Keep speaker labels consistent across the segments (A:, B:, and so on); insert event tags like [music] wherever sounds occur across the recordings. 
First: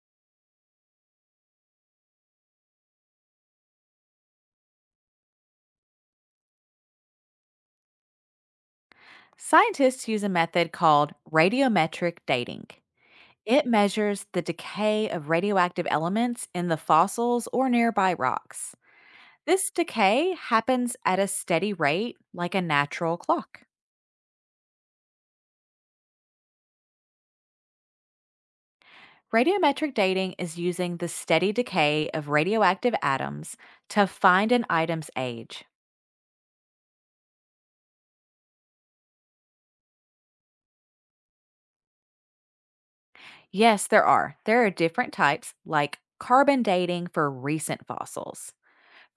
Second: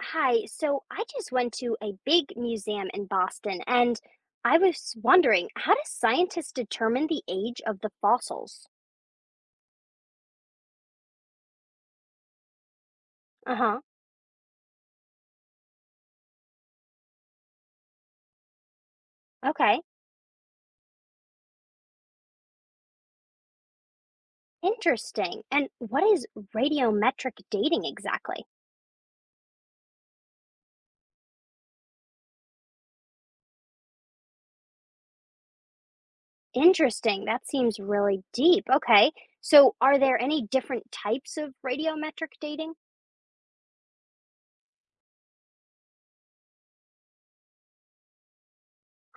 A: Hi, so I just went to a big museum in Boston and I was wondering, how do scientists determine the age of the fossils?
B: Scientists use a method called radiometric dating. It
A: Uh-huh.
B: measures the decay of radioactive elements in the fossils or nearby rocks. This
A: Okay.
B: decay happens at a steady rate, like a natural clock.
A: Interesting. And what is radiometric dating exactly?
B: Radiometric dating is using the steady decay of radioactive atoms to find an item's age.
A: Interesting. That seems really deep. Okay. So are there any different types of radiometric dating?
B: Yes, there are. There are different types, like carbon dating for recent fossils.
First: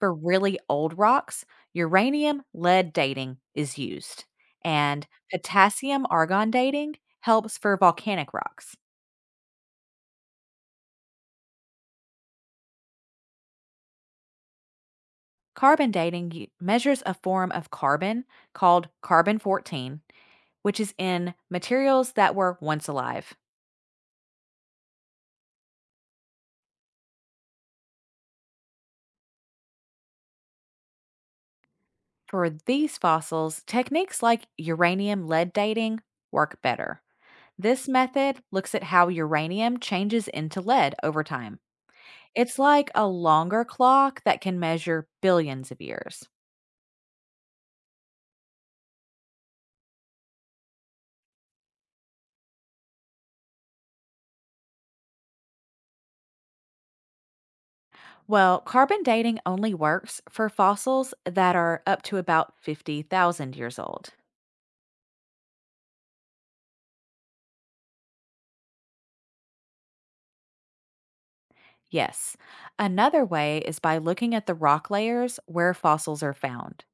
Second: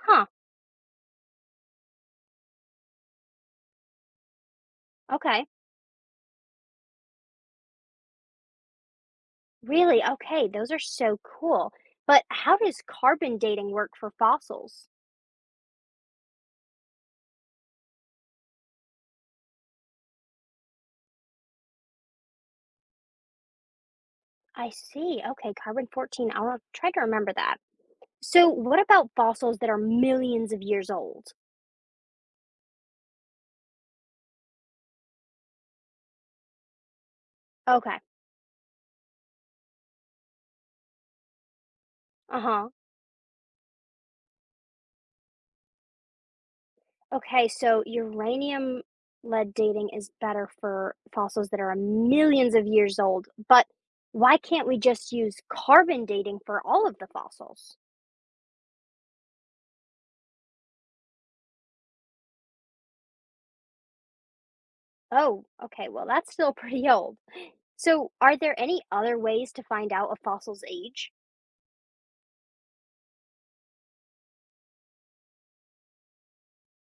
B: For really old rocks, uranium lead dating is used, and
A: Okay.
B: potassium argon dating helps for volcanic rocks.
A: Really? Okay. Those are so cool. But how does carbon dating work for fossils?
B: Carbon dating measures a form of carbon called carbon 14, which is in materials that were once alive.
A: I see. Okay, carbon 14. I'll try to remember that. So, what about fossils that are millions of years old?
B: For these fossils, techniques like uranium lead dating work better. This
A: Okay.
B: method looks at how uranium changes into lead over time. It's
A: Uh-huh.
B: like a longer clock that can measure billions of years.
A: Okay, so uranium lead dating is better for fossils that are millions of years old, but why can't we just use carbon dating for all of the fossils?
B: Well, carbon dating only works for fossils that are up to about 50,000 years old.
A: Oh, okay. Well, that's still [laughs] pretty old. So, are there any other ways to find out a fossil's age?
B: Yes. Another way is by looking at the rock layers where fossils are found.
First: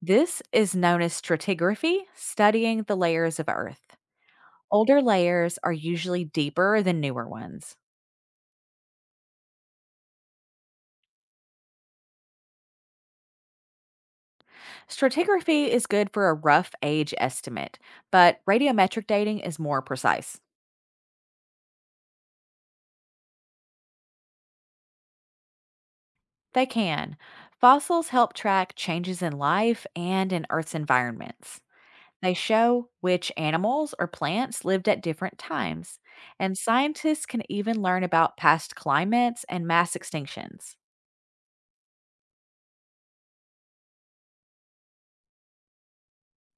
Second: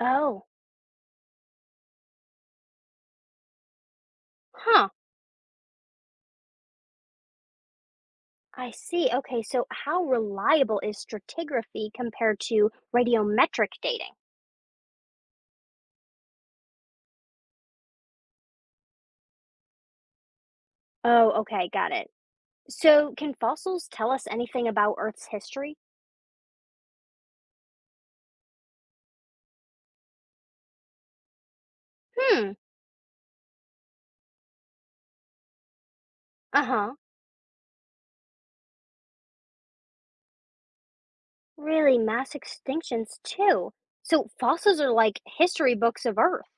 B: This is known as stratigraphy, studying the layers of Earth.
A: huh.
B: Older layers are usually deeper than newer ones.
A: I see. Okay, so how reliable is stratigraphy compared to radiometric dating?
B: Stratigraphy is good for a rough age estimate, but radiometric dating is more precise.
A: Oh, okay, got it. So, can fossils tell us anything about Earth's history?
B: They can. Fossils help track changes in life and in Earth's environments. They
A: Hmm,
B: show which animals or plants lived at different times, and
A: uh-huh.
B: scientists can even learn about past climates and mass extinctions.
A: Really, mass extinctions too. So, fossils are like history books of Earth.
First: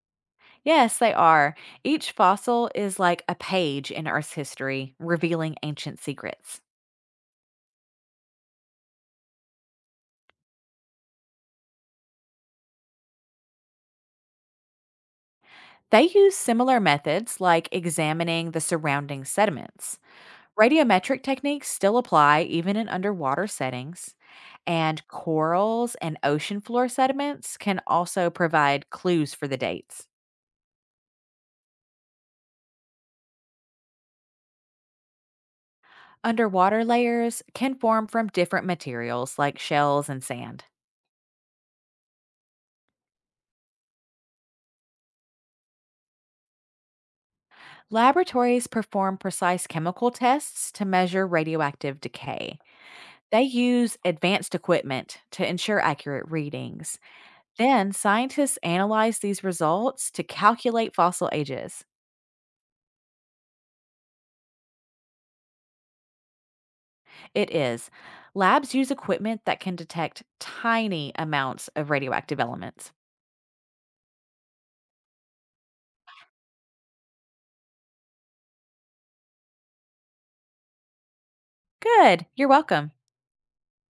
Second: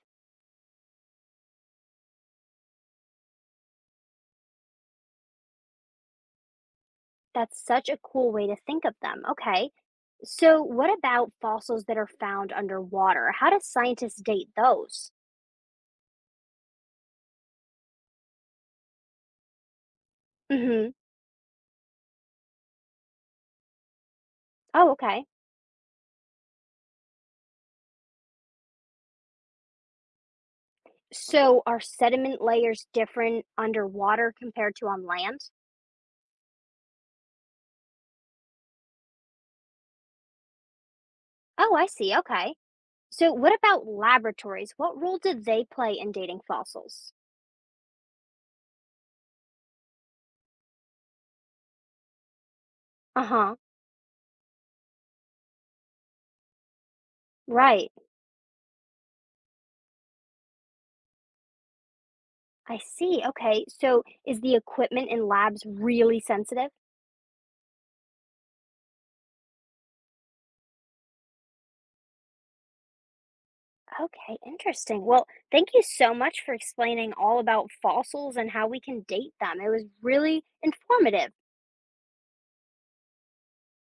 B: Yes, they are. Each fossil is like a page in Earth's history, revealing ancient secrets.
A: That's such a cool way to think of them. Okay. So, what about fossils that are found underwater? How do scientists date those?
B: They use similar methods like examining the surrounding sediments.
A: Mm-hmm.
B: Radiometric techniques still apply even in underwater settings,
A: Oh,
B: and
A: okay.
B: corals and ocean floor sediments can also provide clues for the dates.
A: So are sediment layers different underwater compared to on land?
B: Underwater layers can form from different materials like shells and sand.
A: Oh, I see. Okay. So what about laboratories? What role do they play in dating fossils?
B: Laboratories perform precise chemical tests to measure radioactive decay. They
A: Uh-huh.
B: use advanced equipment to ensure accurate readings.
A: Right.
B: Then scientists analyze these results to calculate fossil ages.
A: I see. Okay. So is the equipment in labs really sensitive?
B: It is. Labs use equipment that can detect tiny amounts of radioactive elements.
A: Okay, interesting. Well, thank you so much for explaining all about fossils and how we can date them. It was really informative.
B: Good. You're welcome.